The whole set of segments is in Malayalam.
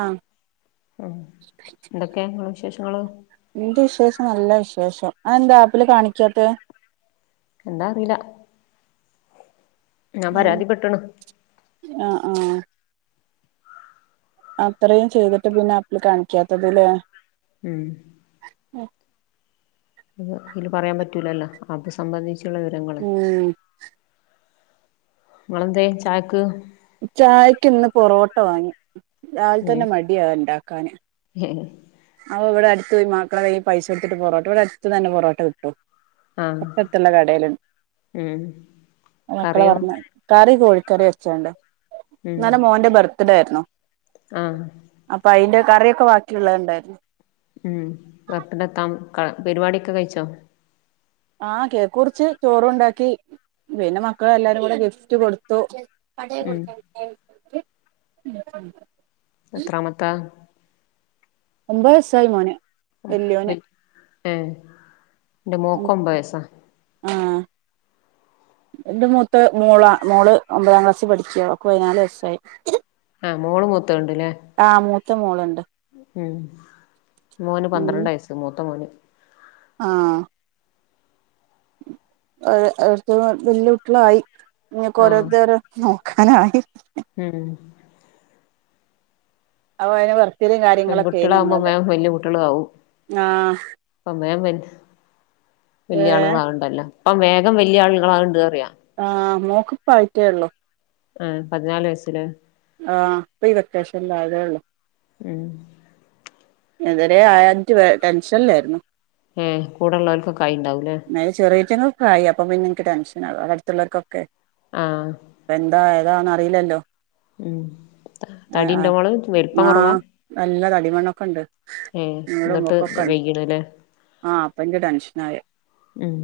ആഹ ഉം എന്തൊക്കെയാ ഇങ്ങളെ വിശേഷങ്ങള് ഇന്റെ വിശേഷ നല്ല വിശേഷം അ എന്താ ആപ്പില് കാണിക്കാത്ത എന്താ അറീല ഞാൻ ഉം പരാതിപെട്ട് ണ് ആഹ് ആഹ് അത്രയും ചെയ്തിട്ട് പിന്നെ ആപ്ൽ കാണിക്കാത്തത് ലേ ഉം അത് ഇതില് പറയാൻ പറ്റൂലല്ലോ ആപ്സംബന്ധി ഉം ങ്ങളന്തെ ചായക്ക് ചായക്ക് ഇന്ന് പൊറോട്ട വാങ്ങി രാവിൽ തന്നെ മടിയ ഇണ്ടാക്കാന് അഇവിടെഅടുത്ത് തന്നെ മക്കളെകൈയിൽ പൈസ കൊടുത്തിട്ട് പൊറാട്ടഇവിടെ അടുത്ത തന്നെ പൊറട്ട കിട്ടും ആഹ് തൊട്ടട്ത്ള്ളകടേല് ഉം അത് മക്കളെ കറിയോ പറഞ്ഞ കറി കോഴിക്കറി വച്ചേണ്ട [unintelligible] ഇന്നലെ മോന്റെ ബർത്ത് ഡേ ആയിരുന്നു ആഹ അപ്പൊ അയിന്റെ കറിയൊക്കെ ബാക്കിയുള്ളത്ണ്ട് [unintelligible] ഉം ബർത്ത്ഡേ എത്താം പരിപാടി ഒക്കെ കഴിച്ചോ ആഹ കേക്ക് മുറിച്ച് ചോറ് ഉണ്ടാക്കി പിന്നെ മക്കൾ എല്ലാരും കൂടെ ഗിഫ്റ്റ് കൊടുത്തു അതെ ഉം കുടുത്തായി [unintelligible] [unintelligible] എത്രാമത്താ ഒമ്പത് വയസ്സായി മോന് വല്യോന് ആ [inaudible] ഏ ഇന്റെ മോൾക്ക് ഒൻപത് വയസ്സാ ആ എന്റെ മൂത്ത് മോളാ മോള് ഒമ്പതാം ക്ലാസ്സിൽ പഠിച്ചാ ഒൾക്ക് പതിനാല് വയസായി മോൾ മൂ ത്തത്ണ്ട് ലെ ത്ത മോളുണ്ട് ഉം മോന് പന്ത്രണ്ട് വയസ്സ് മൂത്ത മോന് ആഹ ആ വലിയകുട്ടിയാളായി ഇഞ്ഒക്കെ ആഹ് ഓരോരുത്തർ ഓരോന്ന് നോക്കാനായി ഉം അ അയിന പറ [unintelligible] പെൺകുട്ടികളാകുമ്പോ മേം വല്യ കുട്ടികളാകും ആ അപ്പ മേം ഏ വല്യ ആളുകളാക്ണ്ടല്ലോ ഇപ്പം വേഗം വല്യ ആളുകളാക്ണ്ടറിയ ആഹ മോൾക്കിപ്പോയിട്ടേയുള്ളു ആ പതിനാല് വയസ്സില് ആഹ് ഇപ്പൊ ഈ വെക്കാഷനിൽ ആയതെ ഉള്ളു ഉം ഇതുവരെ അവാഞ്ഞിട്ട് ടെൻഷനിലായിരുന്നു ഉം കൂടെള്ളവർക്കൊക്കെ ആയിണ്ടാവൂലേ അല്ല ചെറുയിറ്റങ്ങൾ ആയി അപ്പ പിന്നെ എനിക്ക് ടെൻഷ ആവാ അടുത്തുള്ളർക്കൊക്കെ ആഹ് [unintelligible] എന്താ അതാണന്ന് അറിലല്ലോ ഉം തടി ഉണ്ടോള് വലിപ്പം കുറവാ ഏഹ് [unintelligible] എന്നിട്ട് മക്കൊക്കെ വൈകീണല്ലേ ആ അപ്പന്റെ ടെൻഷനായെ ഉം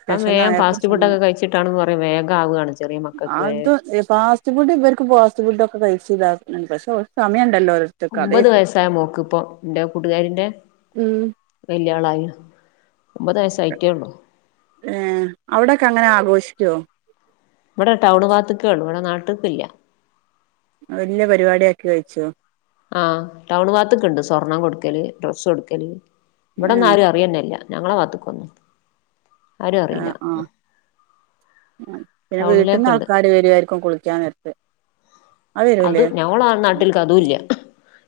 ഇപ്പം വേഗം ഫാസ്റ്റ് ഫുഡൊക്കെ കഴിച്ചിട്ടാണെന്ന് പറയും വേഗം ആവുകയാണ് ചെറിയ മക്കൾക്ക് വരെ അത് ഫാസ്റ്റ് ഫുഡ് ഇവർക്ക് ഫാസ്റ്റ് ഫുഡ്‌ ഒക്കെ കഴിച്ച് [unintelligible] ഒമ്പത് അതേക്കും വയസായ മോക്ക് ഇപ്പൊ എന്റെ കൂട്ടുകാരിന്റെ ഉം വല്യയളായി ഒമ്പത് വയസ്സായിട്ടേ ഉള്ളൂ ഏ അവിടൊക്കെ അങ്ങനെ ആഘോഷിക്കുവോ ഇവിടെ ടൗൺ ഭാത്തക്കേള്ളു ഇവിടെ നാട്ട് ക്ക് ഇല്ല വല്യ പരിപാടി ആക്കി കഴിച്ചോ ആ ടൗൺ ഭാഗത്തൊക്കെ ഇണ്ട് സ്വർണ്ണം കൊടുക്കല് ഡ്രസ്സ് കൊടുക്കല് ഇവിടെങ്ങും ഏഹ് ആരും അറിയുന്നല്ല ഞങ്ങളെ ഭാഗത്തുക്കൊന്നും ആ ആ പിന്നെ വീട്ടിന്ന് ടൗണിലേക്ക്ണ്ട് ആൾക്കാര് വരുവായിരിക്കും കുളിക്കാൻ നേരത്ത് അത് ഞങ്ങൾ ആ നാട്ടിലക്ക് അതും ഇല്ല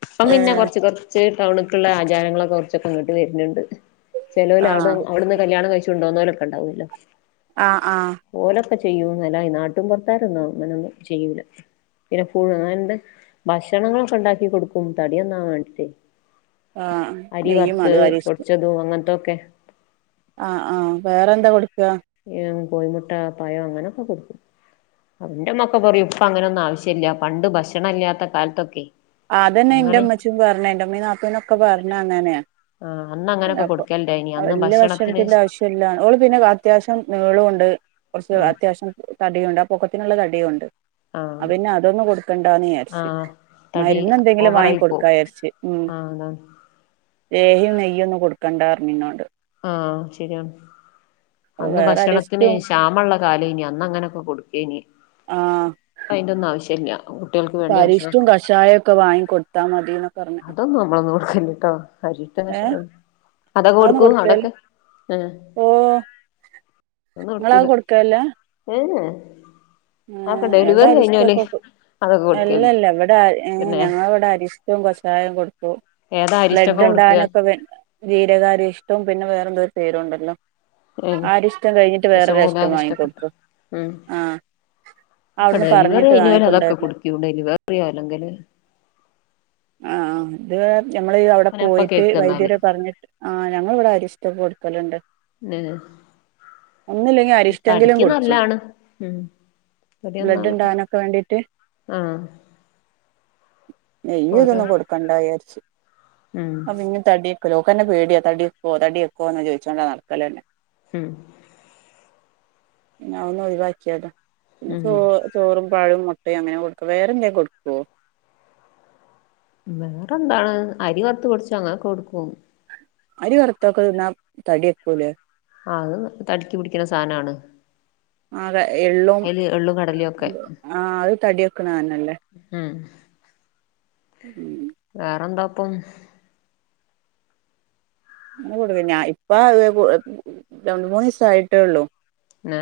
ഇപ്പം പിന്നെ ഏഹ് കൊറച്ച് കൊറച്ച് ടൗണിക്കുള്ള ആജാരങ്ങളക്കെ കുറച്ചൊക്കെ ഇങ്ങോട്ട് വരുന്നുണ്ട് ചെലോല് അവിടെ ആഹ് അവിടുന്ന് കല്യാണം കഴിച്ച് [unintelligible] ആ ആ ഇപ്പൊ ചെയ്യൂന്നല്ല ഈ നാട്ടും പുറത്താരൊന്നും അങ്ങനൊന്നും ചെയ്യൂല്ല [unintelligible] ഭക്ഷണങ്ങളൊക്കെ ഉണ്ടാക്കി കൊടുക്കും തടി നന്നാവാൻ വേണ്ടിട്ടേ ആഹ് അരി നെയ്യും വറുത്ത് അതും പൊടിച്ചതും അങ്ങനത്തെ ഓക്കെ ആ ആ വേറെന്താ കൊടു ഉം കോഴി മുട്ട പഴം അങ്ങനെയൊക്കെ കൊടുക്കും എന്റെ മക്കൾ പറയും ഇപ്പോ അങ്ങനൊന്നും ആവശ്യമില്ല പണ്ട് ഭക്ഷണം ഇല്ലാത്ത കാലത്തൊക്കെ അതന്നെ അങ്ങനെ എന്റെമ്മച്ചിയും പറഞ്ഞു എന്റമ്മീ നാത്തൂനൊക്കെ പറഞ്ഞു ആഹ് അന്ന് [unintelligible] അങ്ങനൊക്കെ അപ്പൊ കൊടുക്കലുണ്ടായിനി അന്ന് വല്ലിയ ഭക്ഷണത്തിന് ഭക്ഷണത്തിന്റെ ആവശ്യം ഇല്ല ഓള് പിന്നെ അത്യാവശ്യം നീളം ഉണ്ട് കുറച്ച് ആഹ് അത്യാവശ്യം തടിയുണ്ട് പൊക്കത്തിനുള്ള തടിയും ഉണ്ട്. ആഹ് അവന് അതൊന്നും കൊടുക്കണ്ടാന്ന് വിചാരിച്ച് ആഹ് തടി മരുന്ന് എന്തെങ്കിലും വാങ്ങി ഓവറായി കൊടുക്കാ പോവും വിചാരിച് ഉം ആഹ് അതാണ് ലോഹ്യയും നെയ്യും ഒന്നും കൊടുക്കണ്ടാർന്ന് പറഞ്ഞു ഇന്നോട് ആഹ് ശരിയാ അപ്പൊ അന്ന് വേറെ ഭക്ഷണത്തിന് അരിഷ്ടും ക്ഷാമള്ള കാലയ്ന്ന് അന്ന് അങ്ങനൊക്കെ കൊടുക്കും കെയിഞ്ഞ് ഇപ്പോ അയിന്റെ ഒന്നുംആവശ്യം ഇല്ലാ. ഇപ അരിഷ്ടവും കഷായൊക്കെ വാങ്ങി കൊടുത്താ മതിന്നാ പറഞ് [unintelligible] അരിഷ്ട കഷായുംഅതകൊടു അത് കൊടുക്കൽ ഓ അതൊന്നും നിങ്ങള് അത് കൊടുക്കൂല കൊടുക്കലില്ല [unintelligible] അതൊക്കെ ആഹ് എവിടെ ഡെലിവറി അരിഷ്ടം കഴിഞ്ഞോല് ഒക്കെ അതൊക്കെ കൊടുക്കല്ണ്ട് അല്ലല്ല ഇവിടെഏ പിന്നെ ഞങ്ങളെ ഇവിടെ അരിഷ്ടവും കഷായവും കൊടുക്കും ഏതാ അരിഷ്ടൊക്കെ ബ്ലഡ് കൊടുക്ക ഉണ്ടാവാനൊക്കെ ജിരകാ അരിഷ് ത്തും പിന്നെ വേറെന്തോരു പേരുണ്ടല്ലോ ഏഹ് ആരിഷ്ടം കഴിഞ്ഞിട്ട് വേറൊരു അരിഷ്ടം ദശമൂലാരിഷ്ടൊക്കെ ഇട്ട് വാങ്ങിക്കൊടുക്കും ഉം ആഹ് ഒക്കെ അവിടുന്ന് ഡെലിവറി പറഞ്ഞിട്ട് കഴിഞ്ഞോല്‌ അതൊക്കെ വാങ്ങിക്കൊണ്ടുവരലാ കുടിക്കൂ ഡെലിവറില്ലെങ്കില് ആ ആ അത് ഞമ്മള് അവിടെ അങ്ങനെ അപ്പ പോയിട്ട് കേക്ക ന്നാല് വൈദ്യര് പറഞ്ഞിട്ട് ആഞങ്ങൾ ഇവിടെ അരിഷ് ഇവടെകൊടുക്കലുണ്ട് തന്നെ ഒന്നുല്ലെങ്കി അരിഷ്ടെങ്കിലും തടിക്ക് കുടിച്ചും നല്ലാണ് ഉം തടി ബ്ലഡ് നന്നാവൻ ഉണ്ടാകാനൊക്കെ വേണ്ടിട്ട് ആഹ് ഓരോ നെയ്യ്ഇതൊന്നും കൊടുക്കണ്ടാ വിചാരിച്ച് ഉം അപ്പ പിന്നെതടി വെ ഒക്ക്ന്നെ പേടിയാ തടിവെക്കോ തടി വെക്കോ എന്ന് ചോദിച്ചോണ്ടാ നടക്കല്ലെന്നെ ഉം ഞാ ഒന്ന് ഒഴിവാക്കിയതാ ഇഞ്ഞ് ഉം ചോറ് ചോറും പഴുമുട്ട അങ്ങനെ കൊടുക്കാ വേറെന്തെ കൊടുക്കോ വേറെ എന്താണ് അരി വറുത്ത് പൊടിച്ച് അങ്ങനൊക്കെ കൊടുക്കും അരിവറ്ത്തതൊക്കെ തിന്നാ തടി വെക്കൂലേ ആഹ് അത് തടിക്ക് പിടിക്ണ സാധനാണ് അതെ എള്ളും കടലിം ഒക്കെ ആഹ് അത് തടി വെക്ക് ക്കണാണ്. ഉം ഉം വേറെന്താപ്പോ അ കൊടുക്ക ഞാ ഇപ്പ രണ്ട് മൂന്ന് ദിവസായിട്ടേള്ളു ആ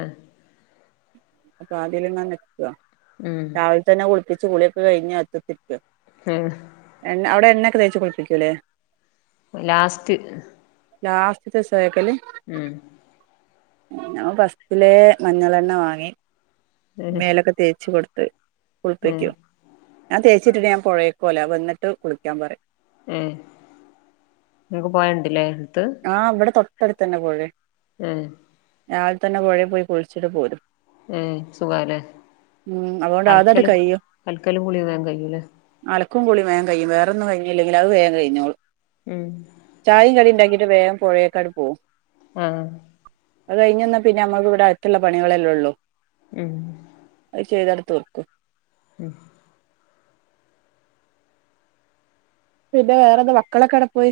അപ്പൊ അതിൽ ഇങ്ങനെ നിക്കാ ഉം രാവിലെ തന്നെ കു പ്പിച്ചു കുളി ഒക്കെ കഴിഞ്ഞ് അത്തത്തി ഉം എന്നാ അവിടെ എന്നാ ഒക്കെ തേച്ചു കുളിപ്പിക്കുലേ ലാസ്റ്റ് ലാസ്റ്റത്തെ [unintelligible] ഉം ഞാൻ ഫസ്റ്റിലെ മഞ്ഞളെണ്ണ വാങ്ങി ഉം മേലൊക്കെ തേച്ച് കൊടു [unintelligible] ഉം കുളിപ്പിക്കൂ ആ തേച്ചിട്ട് ഞാൻ പൊഴെക്ക് പോവല വന്നിട്ട് കുളിക്കാൻ പറയും. ഏ നിനക്ക് പോയ ഇണ്ട് ലെ ആ ഇവിടെ തൊട് ട്ടടുത്ത് തന്നെ പൊഴയാ. മ് രാവിലെ തന്നെ പുഴേൽ പോയി കുളിച്ചിട്ടൊക്കെ വരും. മ് സുഖായല്ലെ ഉം അതുകൊണ്ട് അതട് അലക്കലും കഴിയും അൽക്കലും കുളിയൊക്കെ വേഗം കഴിയൂലെ. ക്കും കുളീം വേം കഴിയും, വേറൊന്നും കഴിഞ്ഞില്ലെങ്കിലും അത് വേം കഴിഞ്ഞോളും. മ് ന്നെ വേഗം പുഴേയ്ക് അങ്ങട് പോവും. ആ അത് കഴിഞ്ഞന്ന പിന്നെ നമ്മുക്ക് ഇവിടെ അകത്ത്ള്ള പണികളെല്ലേ ഉള്ളൂ ഉം അത് ചെയ്തട് തീർക്കും ഉം പിന്നെ വേറെന്താ മക്കളൊക്കെ എടെ പോയി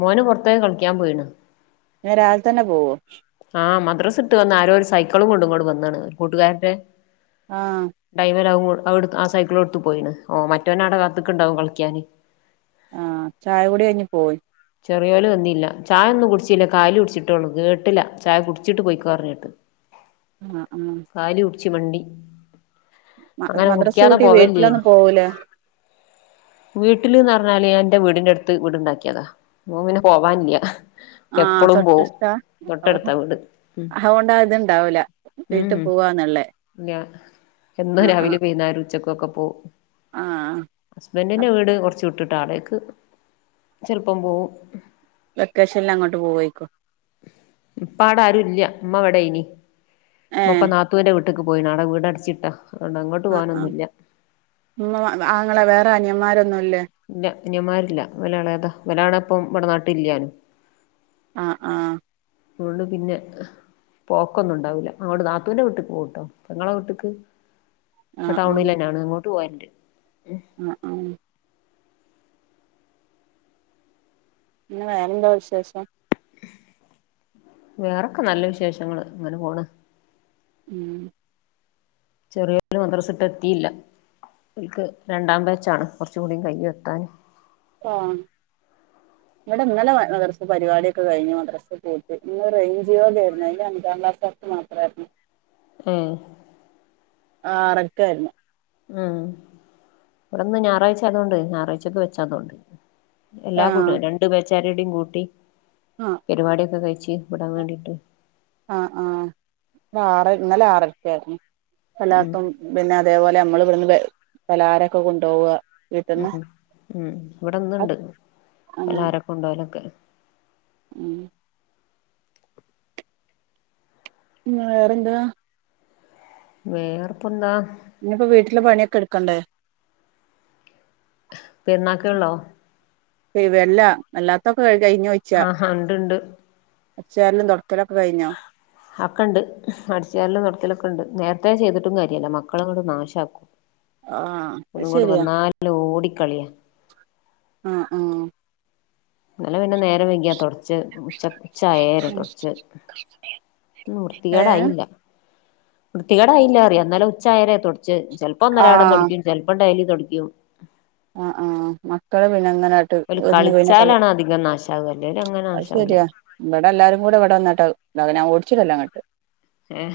മോന് പുറത്തേക്ക് കളിക്കാൻ പോയിണ് രാവിലെ തന്നെ പോവോ ആ മദ്രാസ് ഇട്ട് വന്ന ആരോ ഒരു സൈക്കിളും കൊണ്ടും ഇങ്ങോട്ട് വന്ന്ണ് കൂട്ടുകാരന്റെ ആഹ് ഡൈവ [unintelligible] അവു ആ സൈക്കിളും എടുത്തു പോയിണ് ഓ മറ്റോൻ അവടെ കാത്ക്കണ്ടാവും കളിക്കാന് ആ ചായ കൂടി കഴിഞ്ഞ് പോയി. ചെറിയോല് വന്നില്ല ചായൊന്നും കുടിച്ചില്ല കാലി കുടിച്ചിട്ടൊള്ളു കേട്ടില ചായകുടിച്ചിട്ട് പൊയ്ക്കോ റഞ്ഞിട്ട് അ ആ ച്ചു വണ്ടി മ മദ്രസ് പൂട്ടിയ വീട്ടിലൊന്നും പോവൂലെ എന്നാല് ഞാ ഇന്റെ വീടിന്റെ അടുത്ത് വീടുണ്ടാക്കിയതാ മോ പിന്നെ പോവാനില്ല ആഹ് എപ്പളും പോവും തൊട്ടടുത്താ ഓഹ് തൊട്ടെടുത്താ വീട് ഉം അതുകൊണ്ട് ഇത്ണ്ടാവൂല വീട്ടിൽ ഉംഉം പോവാന്നുള്ളേ ഇല്ല എന്നും ആഹ് രാവിലെ ആഹ് വൈന്നേരം ഉച്ചക്കൊക്കെ പോവും ഹുസ്ബന്റിന്റെ ആഹ് വീട് കുറച്ചു വിട്ട് കടേക്ക് ചെലപ്പം പോവും വെക്കേഷനിൽ അങ്ങോട്ട് പോവയിക്കോ ഇപ്പാടെ ആരും ഇല്ല ഇമ്മ ഇവടെ യിനി ഏഹ് ഇമ്മഇപ്പൊ നാത്തൂന്റെ വിട്ട നട്ട പോയി നാട വീടിച്ചിട്ടാ ആ ആ നിങ്ങ ആങ്ങളെ വേറെന മ്മാർ ഇല്ല അനിയമാരില്ല ഇവൻ എളെതാ ഇവനാണ് ഇപ്പം ഇവിടെ നാട്ടിൽ ഇല്ലാനും ആഹ് ആഹ് അതുകൊണ്ട് പിന്നെ പോക്കൊന്നും ഉണ്ടാവൂല അങ്ങോട് നാത്തുന്റെ വീട്ടിക്ക് പോവുട്ടോ ഇങ്ങളെ വീട്ടിക്ക് ടൗണിൽന്നേണ് അങ്ങോട്ട് പോരണ്ട് അ അം പിന്നെ വേറെന്താ വിശേഷം? വേറൊക്കെ നല്ല വിശേഷങ്ങൾ ഇങ്ങനെപോണ് ഉം ചെറിയോൽ മദ്രസയിട്ട് എത്തിയില്ല ഓൽക്ക് രണ്ടാം ബേച്ചാണ് കുറചൂടി കഴിയും എത്താൻ ആം ഇവിടെ ഇന്നലെ മദ്രസ പരിപാടിയൊക്കെ കഴിഞ്ഞ് മദ്രസ പോയിട്ട് ഇന്ന് റേഞ്ച്യോന്റയിരുന്നു അയിന്റെ അഞ്ചംക്ലാസ്സ്കാർക്ക് മാത്രമായിരു ഉം ആറര്ക്കായിരുന്നു ഉം ഇവിടെന്ന് ഞായറാഴ്ച ആയതോണ്ട് ഞായറാഴ്ചൊക്കെ വെച്ചാ അതൊണ്ട് ആ എല്ലാ കൂട്ടാരും രണ്ടുബേച്ചും ചരിടിം കൂട്ടി ആ പരിപാടിയൊക്കെ കഴിച്ച് വിടാൻ വേണ്ടിട്ട് ആ ആ ഇവിടെ ആറ് ഇന്നലെ ആറര്ക്ക് ആയിരുന്നു ഉം അല്ലാത്തും പിന്നെ അതേപോലെ നമ്മൾ ഇവിടുന്ന് വേ പലഹാരൊക്കെ കൊണ്ടോവാ ഉം ഉം മം ഇവടന്ന്ണ്ട് പലാഹാരം കൊണ്ടോലക്കെ ഉം പിന്നെ വേറെന്താ? വേറെപ്പന്താ ഇനിയിപ്പൊ വീട്ടില് പണിയ എടുക്കണ്ടേ? പെരുന്നക്കെയള്ളോ? ഇവല്ല അല്ലാത്ത ആഹാ ഉണ്ട്ണ്ട് അടിച്ചുവാരലും തൊ അക്കെണ്ട് അടിച്ചരെല്ലാം നടക്കലൊക്കെ ഉണ്ട് നേരത്തെ ത്തെ ചെയ്തിട്ടും കാര്യമല്ല മക്കളുംങ്ങോട് നാശമാക്കും ആഹ് അത് ഒകോട് ശരിയാ വന്നാല ഓടിക്കളിയാ ആഹ് ആഹ് നല്ല പിന്നെ നേരം വെയകിയാ തുടച്ച് ഉച്ച ഉച്ചായര് തൊടച്ച് ഏഹ് വൃത്തികേടായില്ല വൃത്തി കേടായില്ല അറിയാ അ ഇന്നലെ ഉച്ചായെരാ തൊട ചെലപ്പോ ഒന്നരാടം ആഹ് തുടക്കു ചിലപ്പം ഡൈലി തൊടിക്കും ആഹ് ആഹ് മക്കള് പിന്നെ അങ്ങനാട്ട് ഓല് ഒന്ന് വന്നകളി കളിച്ചാലാണ് അധികം നാശാവ അല്ലേല് അങ്ങനെ അത് നാശാവൂല ശരിയാ ഇവിടെ എല്ലാരു കൂടെ ഇവിടെ വന്നിട്ടാ [unintelligible] ഞ ഓടിച്ചിടലാങ്ങട്ട് ഏഹ്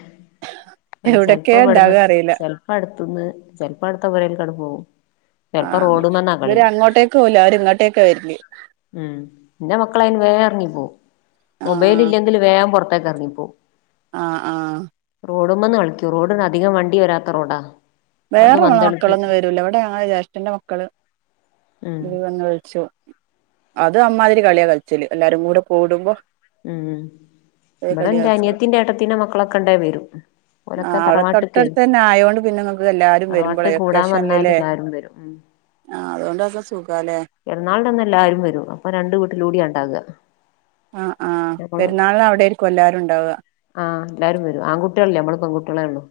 ഇവിടെ എവിടൊക്കെ ചെലപ്പോ ഇവിടുന്ന് ഇണ്ടാക അറിയില്ല ചെലപ്പോ അടുത്തുന്ന് ചെലപ്പോ അടുത്ത പോരൽക്കങ്ങട് പോകും ആഹ് ഇവര് അങ്ങോട്ടേക്ക് പോകൂല്ല അവര് ഇങ്ങോട്ടേക്കെ വരല് ഉം ന്റെ മക്കളയിന് വേറങ്ങി പോവു മൊബൈൽ ഇല്ലെങ്കി വേം പുറത്ത് താഴക്കിറങ്ങിപ്പോ ആഹ ആഹ ഓടുമ്പന്ന് കളിക്കൂ റോഡന് അധികം വണ്ടി വരാത്തറോഡാ വേറെള്ള മക്കളൊന്നും വരൂല്ല ഇവിടെ ഞങ്ങളെ ജേഷ്ഠന്റെ മക്കള് ഉം ഇത് വന്ന് കളിച്ചു അത് അമ്മാതിരി കളിയാ കളിച്ചല് എല്ലാരും കൂടെ കൂടുമ്പോ ഉം ഒരു ഇമ്പടെ കളിയാ കളിച്ചല് അനയത്തിന്റെ ഏട്ടത്തിൻ്റെ മക്കളൊക്കെ ഇണ്ടേ വരും ആ ഓരൊക്കെ അവിടെ തറവാട്ട്ക്കെ തൊട്ടടുത്ത് തന്നെ ആയോണ്ട് പിന്നെ നിങ്ങൾക്ക് എല്ലാരും വരുമ്പോളേ തറവാട്ട് കൂടാൻ വന്നാല് വെക്കേഷനിലല്ലേ എല്ലാരും വരും ഉം ആ ല്ലെ പെരുന്നാളിൻ്റന്ന് എല്ലാരും വരും അപ്പ രണ്ട് വീട്ടിലൂടെ അങ്ങാക്കും അതെ ആ ആ നമ്മള് പെരുന്നാളിന് അവിടെ ആയിരിക്കും എല്ലാരും ഉണ്ടാവുക ആഹ് എല്ലാരു വരും ആൺകുട്ടികളില്ല നമ്മള് പെൺകുട്ടികളെ ഉള്ളു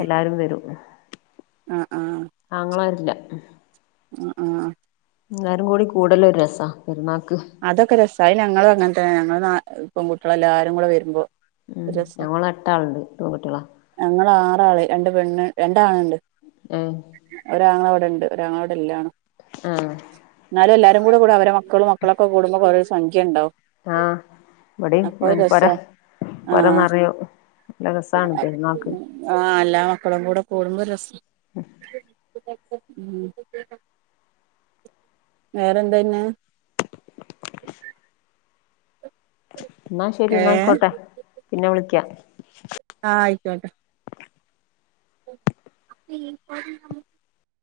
[inaudible] എല്ലാരു വരും അ ആങ്ങളാരില്ല [inaudible] അ ആഹ് എല്ലാരു കൂടി കൂടല് ഒരു രസാ പെരുന്നാ അതൊക്കെ രസ അയ് ഞങ്ങളങ്ങനെ തന്നെ ഞങ്ങ പെൺകുട്ട്യെള് എല്ലാരു കൂടെ വരുമ്പോ ഉം ഒരു രസാ ഞങ്ങൾ എട്ടാള്ണ്ട് പെൺ കുട്ട്യാളാ ആള് രണ്ട് പെണ്ണ് രണ്ടാണ്ണ്ണ്ട് ഏഹ് ഒരാങ്ങള ഉണ്ട് ഒരാങ്ങളടല്യാണം ആഹ് എന്നാലും എല്ലാരും കൂടെ കൂടെ അവര മക്കളും മ മക്കളൊക്കെ കൂടുമ്പോൾ ഒരു സംഖ്യ ഉണ്ടാവും ആഹ് ഇവിടെയും അപ്പൊ ഒരു അങ്ങനെ പൊര രസാ ആ പൊര നിറയും നല്ല രസമാണ് പെരുന്നാക്ക് ആ എല്ലാ മക്കളും കൂടെ കൂടുമ്പോൾ രസം [unintelligible] ഉം വേറെന്താപിന്നെ [unintelligible] എന്നാ ശരി എന്ന ഏഹ് ആയിക്കോട്ടെ പിന്നെ വിളിക്കാം കോട്ടെ [unintelligible]